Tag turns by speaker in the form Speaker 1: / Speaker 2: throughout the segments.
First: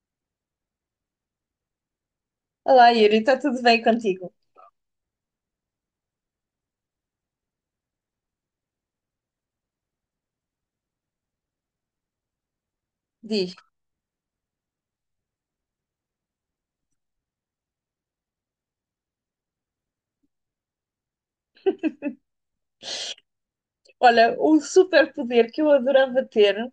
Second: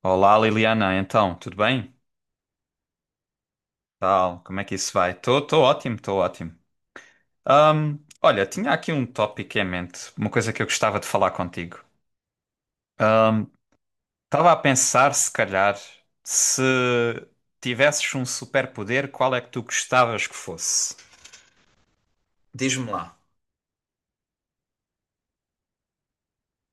Speaker 1: Olá Liliana, então, tudo bem?
Speaker 2: Olá, Yuri, está tudo bem contigo?
Speaker 1: Tal, como é que isso vai? Estou ótimo, estou ótimo. Olha, tinha aqui um tópico em mente, uma coisa que eu gostava de falar contigo.
Speaker 2: Diz.
Speaker 1: Estava a pensar, se calhar, se tivesses um superpoder, qual é que tu gostavas que fosse? Diz-me lá.
Speaker 2: Olha, o superpoder que eu adorava ter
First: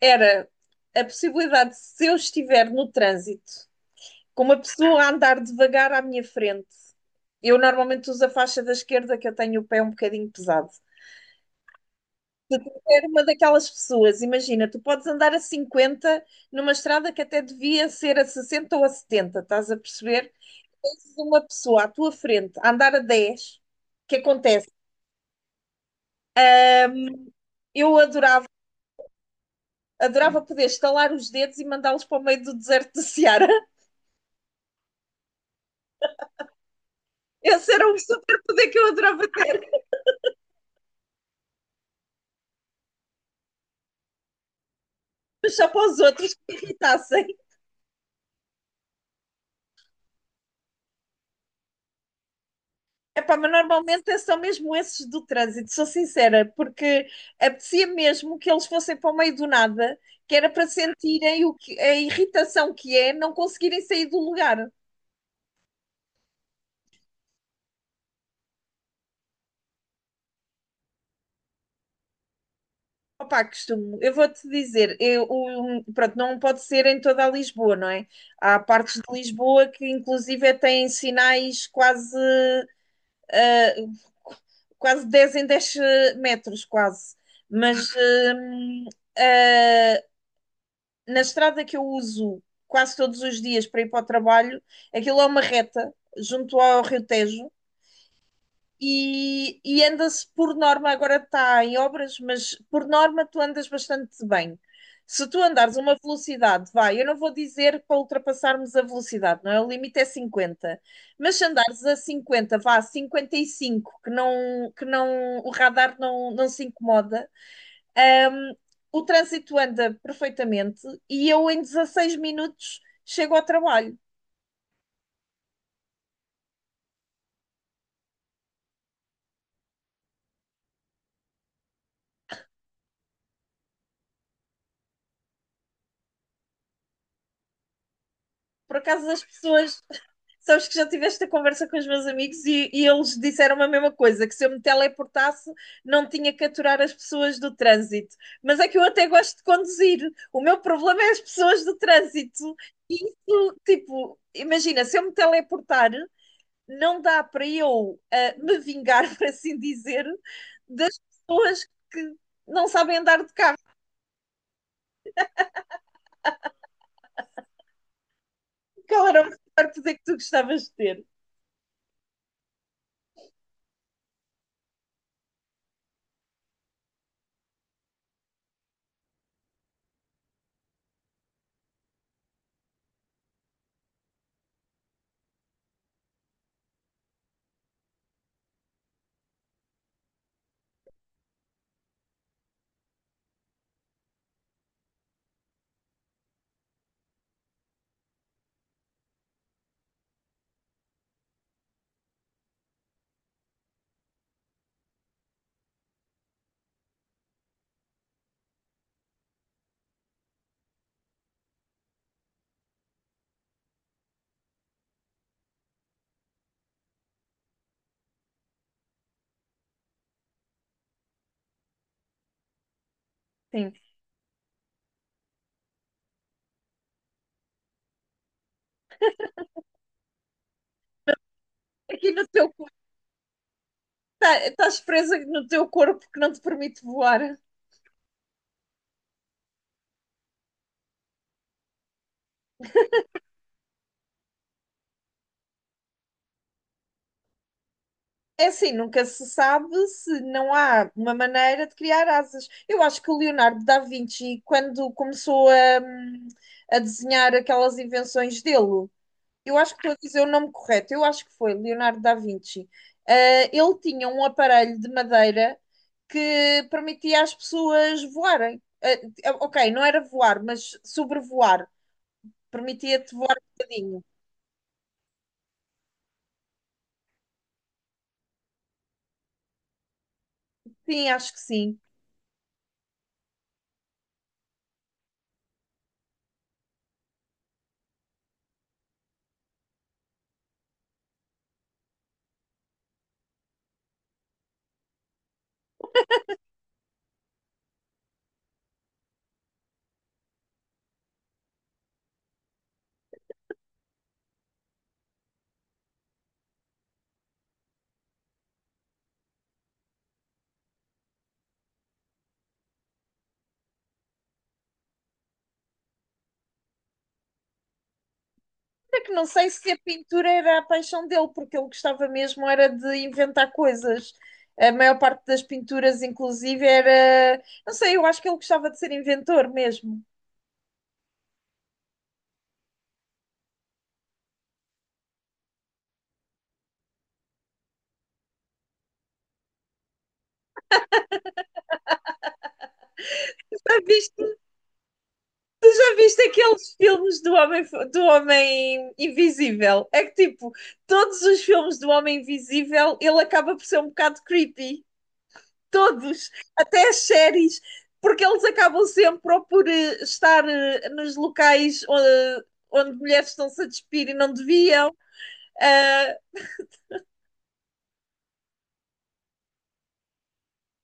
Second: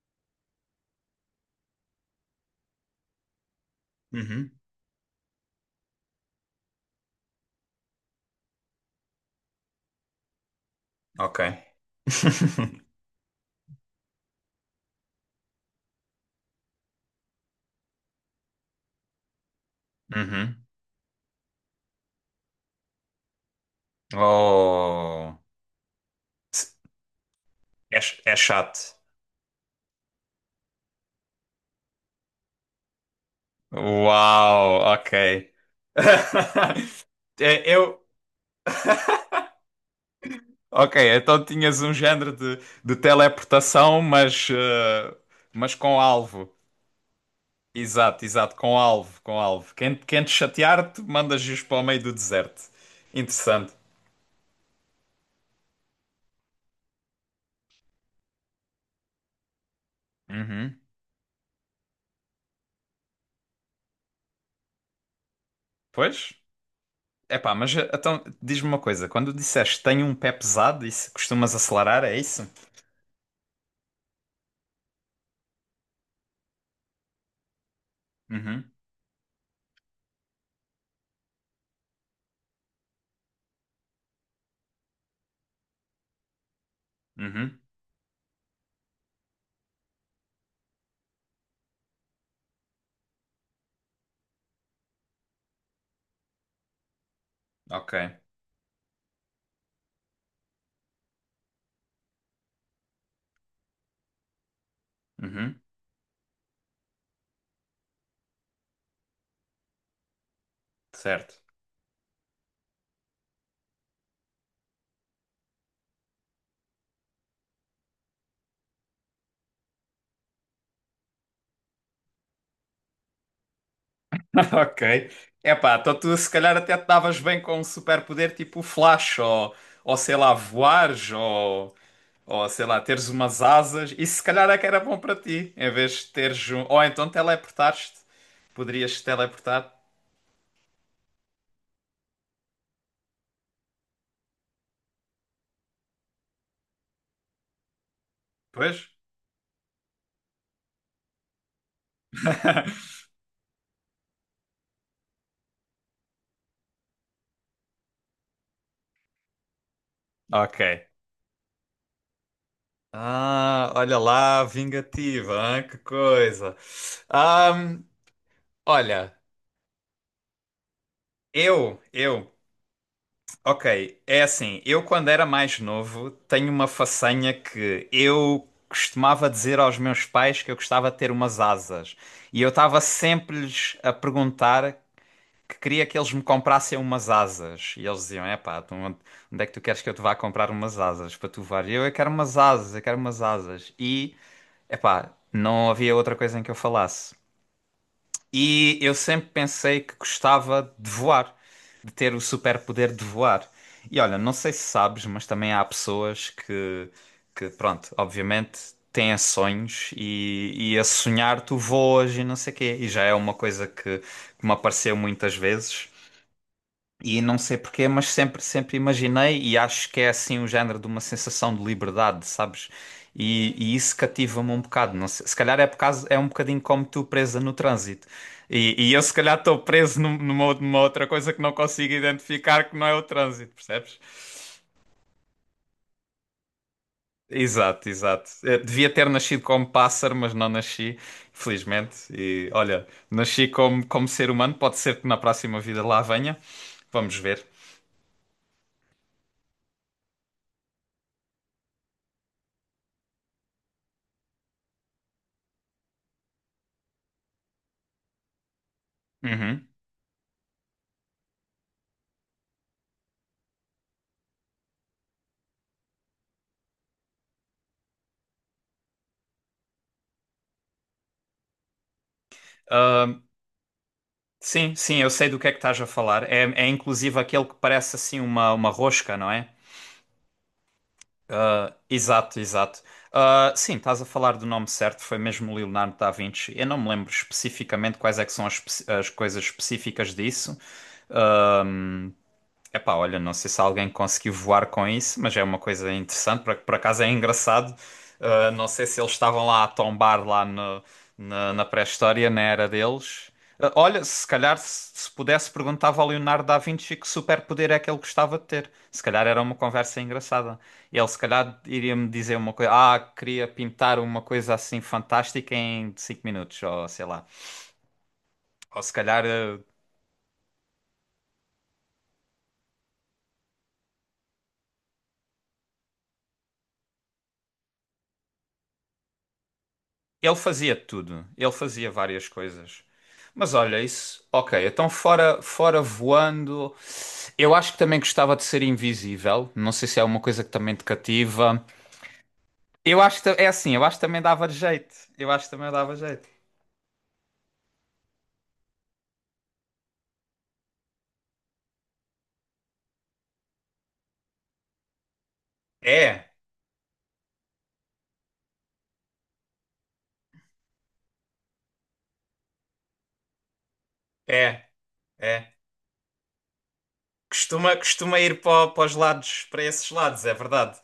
Speaker 2: era a possibilidade de, se eu estiver no trânsito, com
Speaker 1: Uhum,
Speaker 2: uma pessoa a andar devagar à minha frente. Eu normalmente uso a faixa da esquerda, que eu tenho o pé um bocadinho pesado.
Speaker 1: ok.
Speaker 2: Se tu tiver uma daquelas pessoas, imagina, tu podes andar a 50 numa estrada que até devia ser a 60 ou a 70, estás a perceber?
Speaker 1: Uhum.
Speaker 2: Tens uma pessoa à tua frente a andar a 10, o que acontece?
Speaker 1: Oh,
Speaker 2: Eu
Speaker 1: é, é
Speaker 2: adorava
Speaker 1: chato.
Speaker 2: Adorava poder estalar os dedos e mandá-los para o meio do deserto de Ceará.
Speaker 1: Uau, ok. É,
Speaker 2: Esse era um
Speaker 1: eu.
Speaker 2: superpoder que eu adorava ter,
Speaker 1: Ok, então tinhas um género de, teleportação,
Speaker 2: mas só
Speaker 1: mas
Speaker 2: para
Speaker 1: com
Speaker 2: os outros que
Speaker 1: alvo.
Speaker 2: me irritassem.
Speaker 1: Exato, exato, com alvo, com alvo. Quem te chatear, te mandas giros para o meio do deserto.
Speaker 2: Epá, mas
Speaker 1: Interessante.
Speaker 2: normalmente são mesmo esses do trânsito, sou sincera, porque apetecia mesmo que eles fossem para o meio do nada, que era para
Speaker 1: Uhum.
Speaker 2: sentirem o que, a irritação que é não conseguirem sair do lugar.
Speaker 1: Pois? Epá, então diz-me uma coisa: quando disseste tenho um pé pesado, isso costumas acelerar, é isso?
Speaker 2: Opa, costumo, eu vou-te dizer, pronto, não pode ser em toda a Lisboa, não é? Há
Speaker 1: Uhum,
Speaker 2: partes de Lisboa que inclusive têm sinais quase 10 em 10 metros, quase.
Speaker 1: uhum,
Speaker 2: Mas ah, na estrada que eu uso quase todos os dias para ir para o trabalho, aquilo é uma reta junto ao Rio Tejo
Speaker 1: ok.
Speaker 2: e, anda-se por norma, agora está em obras, mas por norma tu andas bastante bem. Se tu
Speaker 1: Uhum,
Speaker 2: andares uma velocidade, vai, eu não vou dizer para ultrapassarmos a velocidade, não é? O limite é 50.
Speaker 1: certo.
Speaker 2: Mas se andares a 50, vá, a 55, que não, o radar não se incomoda, hum, o trânsito anda perfeitamente e eu em 16 minutos chego ao trabalho.
Speaker 1: Ok. Epá, então tu se calhar até te davas bem com um superpoder tipo o Flash, ou sei lá, voares, ou. Ou sei lá, teres umas asas, e se calhar é que era bom para ti, em vez de teres um. Ou então teleportaste,
Speaker 2: Por
Speaker 1: poderias
Speaker 2: acaso as
Speaker 1: teleportar.
Speaker 2: pessoas sabes que já tive esta conversa com os meus amigos e, eles disseram a mesma coisa, que se eu me teleportasse não tinha que aturar as pessoas do trânsito. Mas é que
Speaker 1: Pois?
Speaker 2: eu até gosto de conduzir. O meu problema é as pessoas do trânsito. E isso, tipo, imagina, se eu me teleportar, não dá para eu me vingar, por assim dizer,
Speaker 1: Ok.
Speaker 2: das pessoas que não sabem andar de carro,
Speaker 1: Ah, olha lá, vingativa, hein? Que coisa. Ahm,
Speaker 2: que
Speaker 1: Olha,
Speaker 2: era o melhor poder que tu gostavas de ter.
Speaker 1: eu, ok, é assim, eu quando era mais novo tenho uma façanha que eu costumava dizer aos meus pais que eu gostava de ter umas asas. E eu estava sempre-lhes a perguntar que queria que eles me comprassem umas asas. E eles diziam: É pá, onde é que tu queres que eu te vá comprar umas asas para tu voar? E eu quero umas asas, eu quero umas asas. E é pá, não havia outra coisa em que eu falasse. E eu sempre pensei que gostava de voar, de ter o superpoder de voar. E olha, não sei se sabes, mas também há pessoas que, pronto, obviamente. Têm sonhos e a sonhar tu voas e não sei o quê. E já é uma coisa que me apareceu muitas vezes. E não sei porquê, mas sempre, sempre imaginei e acho que é assim o género de uma sensação de liberdade, sabes? E,
Speaker 2: Sim.
Speaker 1: e isso cativa-me um bocado. Não sei, se calhar é por causa, é um bocadinho como tu presa no trânsito. E eu se calhar estou preso numa outra coisa que não consigo
Speaker 2: Aqui no teu
Speaker 1: identificar que não é o trânsito, percebes?
Speaker 2: Tá- Estás presa no teu corpo que não te permite voar.
Speaker 1: Exato, exato. Devia ter nascido como pássaro, mas não nasci, felizmente. E olha, nasci como, ser humano, pode ser que na próxima vida lá venha. Vamos ver.
Speaker 2: É assim, nunca se sabe se não há uma maneira de criar asas. Eu acho que o Leonardo da Vinci, quando começou hum, a desenhar aquelas invenções dele, eu
Speaker 1: Uhum.
Speaker 2: acho que estou a dizer o nome correto, eu acho que foi Leonardo da Vinci. Ah, ele tinha um aparelho de madeira que permitia às pessoas voarem. Ah, ok, não era voar, mas sobrevoar. Permitia-te voar um bocadinho.
Speaker 1: Sim, sim, eu sei do que é que estás a falar. É, é inclusive aquele que parece assim uma rosca, não é?
Speaker 2: Sim, acho que
Speaker 1: Ah,
Speaker 2: sim.
Speaker 1: exato, exato. Ah, sim, estás a falar do nome certo, foi mesmo Leonardo da Vinci. Eu não me lembro especificamente quais é que são as coisas específicas disso. Ah, epá, olha, não sei se alguém conseguiu voar com isso, mas é uma coisa interessante, por acaso é engraçado. Não sei se eles estavam lá a tombar lá na pré-história, na era deles. Olha, se calhar se pudesse perguntava ao Leonardo da Vinci que superpoder é que ele gostava de ter. Se calhar era uma conversa engraçada. Ele se calhar iria-me dizer uma coisa, queria pintar uma coisa assim fantástica em 5 minutos, ou sei lá. Ou se
Speaker 2: É que
Speaker 1: calhar
Speaker 2: não sei
Speaker 1: ah,
Speaker 2: se a pintura era a paixão dele, porque ele gostava mesmo era de inventar coisas. A maior parte das pinturas, inclusive, era. Não sei, eu acho que ele gostava de ser inventor mesmo.
Speaker 1: Ele fazia tudo, ele fazia várias coisas. Mas olha, isso, ok, então fora voando, eu acho que também gostava de ser invisível, não sei se é uma coisa que também te cativa. Eu acho que é assim,
Speaker 2: Já
Speaker 1: eu acho que também
Speaker 2: viste,
Speaker 1: dava jeito, eu acho que
Speaker 2: tu
Speaker 1: também dava
Speaker 2: já viste
Speaker 1: jeito.
Speaker 2: aqueles filmes do Homem Invisível? É que, tipo, todos os filmes do Homem Invisível ele acaba por ser um bocado creepy.
Speaker 1: É,
Speaker 2: Todos, até as séries, porque eles acabam sempre ou por estar nos locais onde mulheres estão-se a despir e não
Speaker 1: é,
Speaker 2: deviam.
Speaker 1: é.
Speaker 2: Ah,
Speaker 1: Costuma ir para, os lados, para esses lados, é verdade.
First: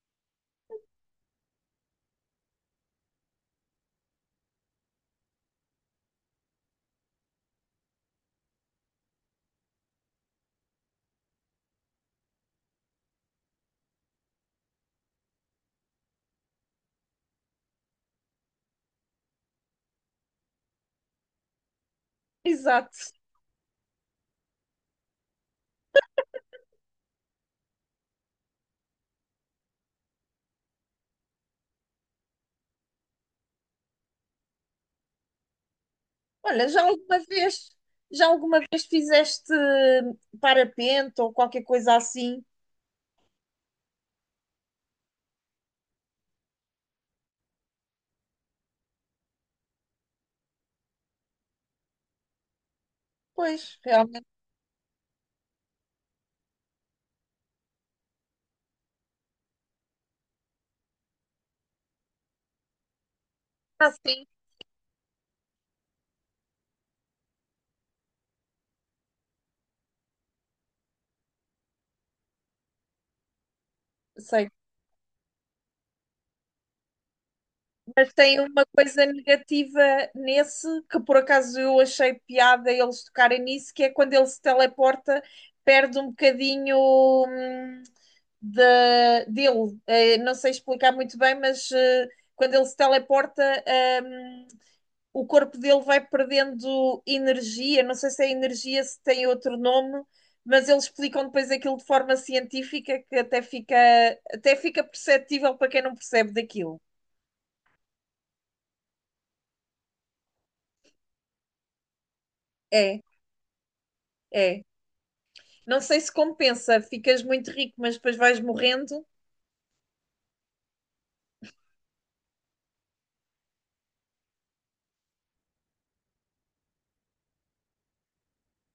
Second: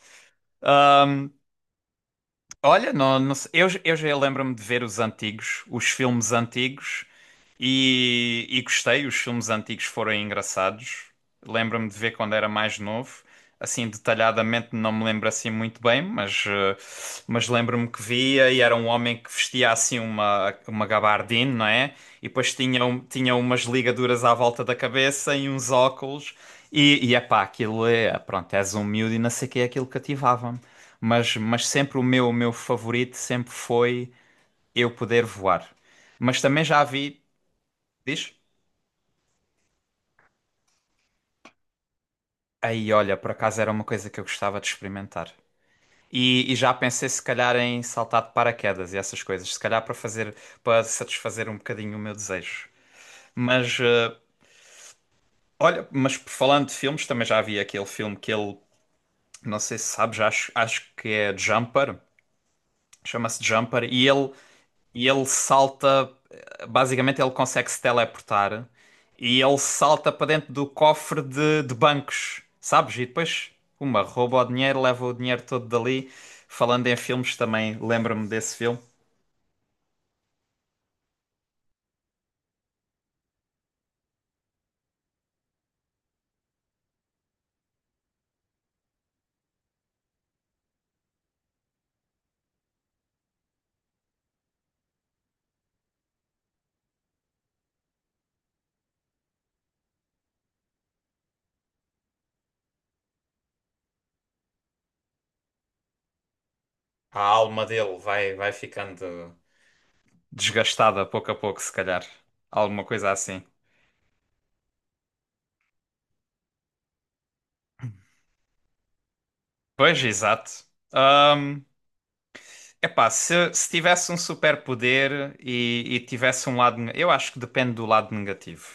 Speaker 1: Olha, não, não sei. Eu já lembro-me de ver os antigos, os filmes antigos, e gostei. Os filmes antigos foram engraçados. Lembro-me de ver quando era mais novo. Assim, detalhadamente não me lembro assim muito bem, mas lembro-me que via e era um homem que vestia assim uma gabardine, não é? E depois
Speaker 2: exato.
Speaker 1: tinha umas ligaduras à volta da cabeça e uns óculos. E epá, aquilo é, pronto, és um miúdo e não sei o que é aquilo cativava, mas sempre o meu favorito sempre foi eu poder voar. Mas também
Speaker 2: Olha,
Speaker 1: já vi,
Speaker 2: já
Speaker 1: diz?
Speaker 2: alguma vez fizeste parapente ou qualquer coisa assim?
Speaker 1: Aí, olha, por acaso era uma coisa que eu gostava de experimentar. E já pensei se calhar em saltar de paraquedas e essas coisas, se calhar para fazer, para satisfazer um bocadinho o meu desejo. Mas
Speaker 2: Pois, realmente,
Speaker 1: olha, mas falando de filmes, também já vi aquele filme que ele, não sei se sabes, acho que é Jumper, chama-se Jumper, e
Speaker 2: assim,
Speaker 1: ele e ele salta. Basicamente, ele consegue se teleportar e ele salta para dentro do cofre de bancos, sabes? E depois, rouba o
Speaker 2: sei.
Speaker 1: dinheiro, leva o dinheiro todo dali. Falando em filmes, também
Speaker 2: Mas
Speaker 1: lembro-me
Speaker 2: tem
Speaker 1: desse
Speaker 2: uma
Speaker 1: filme.
Speaker 2: coisa negativa nesse, que por acaso eu achei piada eles tocarem nisso, que é quando ele se teleporta, perde um bocadinho hum, de, dele. Não sei explicar muito bem, mas quando ele se teleporta, hum, o corpo dele vai perdendo energia. Não sei se é energia, se tem outro nome, mas eles explicam depois aquilo de forma científica que até fica perceptível para quem não percebe daquilo.
Speaker 1: A alma dele vai ficando desgastada pouco a pouco, se calhar. Alguma
Speaker 2: É,
Speaker 1: coisa assim.
Speaker 2: é. Não sei se compensa, ficas muito rico, mas depois vais morrendo.
Speaker 1: Pois, exato. Epá, se tivesse um superpoder e tivesse um lado. Eu acho que depende do lado negativo.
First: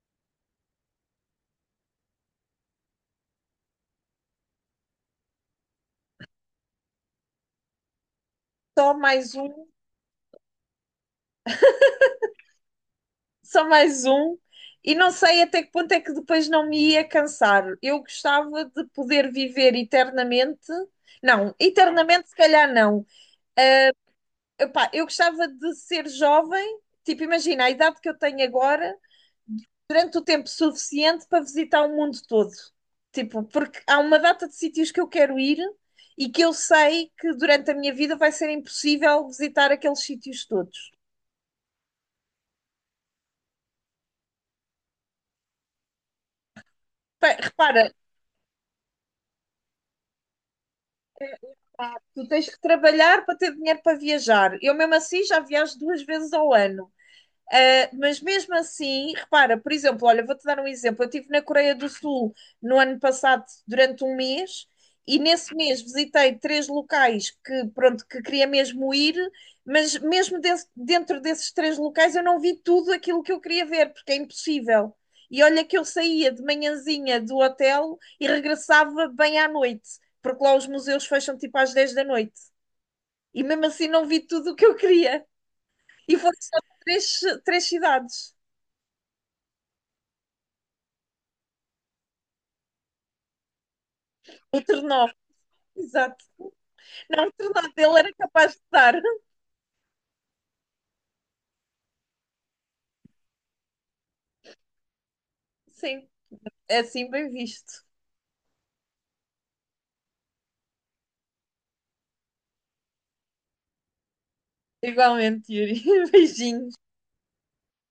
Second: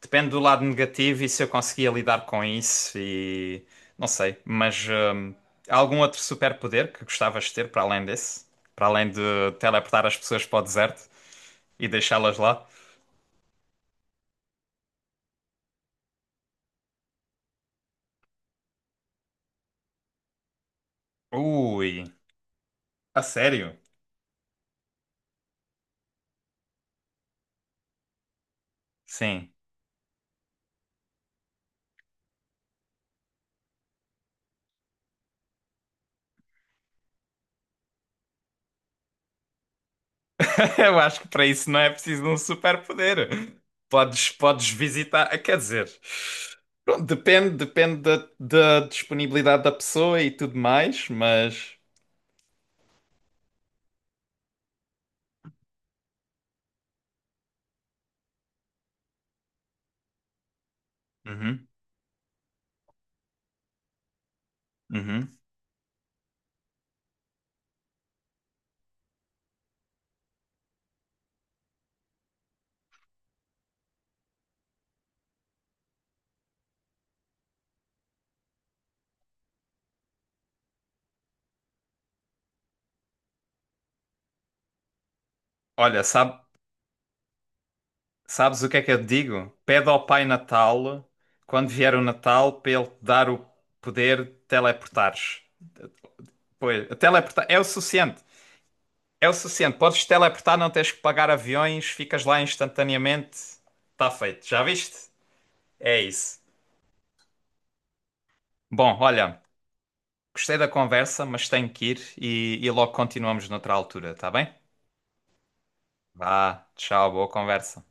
Speaker 1: Depende do lado negativo e se eu conseguia lidar com isso e. Não sei, mas. Há algum outro superpoder que gostavas de ter para além desse? Para
Speaker 2: Só
Speaker 1: além de
Speaker 2: mais um,
Speaker 1: teleportar as pessoas para o deserto e deixá-las lá?
Speaker 2: só mais um. E não sei até que ponto é que depois não me ia cansar. Eu gostava de poder viver eternamente. Não,
Speaker 1: Ui,
Speaker 2: eternamente se calhar não.
Speaker 1: a sério?
Speaker 2: Epá, eu gostava de ser jovem, tipo, imagina a idade que eu tenho agora
Speaker 1: Sim.
Speaker 2: durante o tempo suficiente para visitar o mundo todo. Tipo, porque há uma data de sítios que eu quero ir e que eu sei que durante a minha vida vai ser impossível visitar aqueles sítios todos.
Speaker 1: Eu acho que para isso não é preciso de um superpoder. Podes visitar, quer dizer, pronto,
Speaker 2: Pá,
Speaker 1: depende,
Speaker 2: repara,
Speaker 1: depende da disponibilidade da pessoa e tudo mais, mas.
Speaker 2: tu tens que trabalhar para ter dinheiro para viajar. Eu mesmo assim já viajo duas vezes ao ano. Mas mesmo assim, repara, por exemplo, olha, vou-te dar um exemplo. Eu estive na
Speaker 1: Uhum,
Speaker 2: Coreia do Sul no ano passado durante um mês e
Speaker 1: uhum.
Speaker 2: nesse mês visitei 3 locais que, pronto, que queria mesmo ir, mas dentro desses 3 locais eu não vi tudo aquilo que eu queria ver, porque é impossível. E olha que eu saía de manhãzinha do hotel e regressava bem à noite, porque lá os museus fecham tipo às 10 da noite. E mesmo assim não vi tudo o que eu queria.
Speaker 1: Olha,
Speaker 2: E foram só três, 3 cidades.
Speaker 1: sabes o que é que eu te digo? Pede ao Pai Natal, quando vier o Natal, para ele te dar o poder de
Speaker 2: O Ternov,
Speaker 1: teleportares.
Speaker 2: exato.
Speaker 1: Pois,
Speaker 2: Não, o
Speaker 1: teleportar é o
Speaker 2: Ternov dele era
Speaker 1: suficiente.
Speaker 2: capaz de dar.
Speaker 1: É o suficiente. Podes teleportar, não tens que pagar aviões, ficas lá instantaneamente. Está feito. Já viste? É
Speaker 2: Sim,
Speaker 1: isso.
Speaker 2: é assim bem visto.
Speaker 1: Bom, olha, gostei da conversa, mas tenho que ir e logo continuamos noutra altura, tá bem?
Speaker 2: Igualmente, Yuri.
Speaker 1: Vá,
Speaker 2: Beijinhos.
Speaker 1: tchau, boa conversa.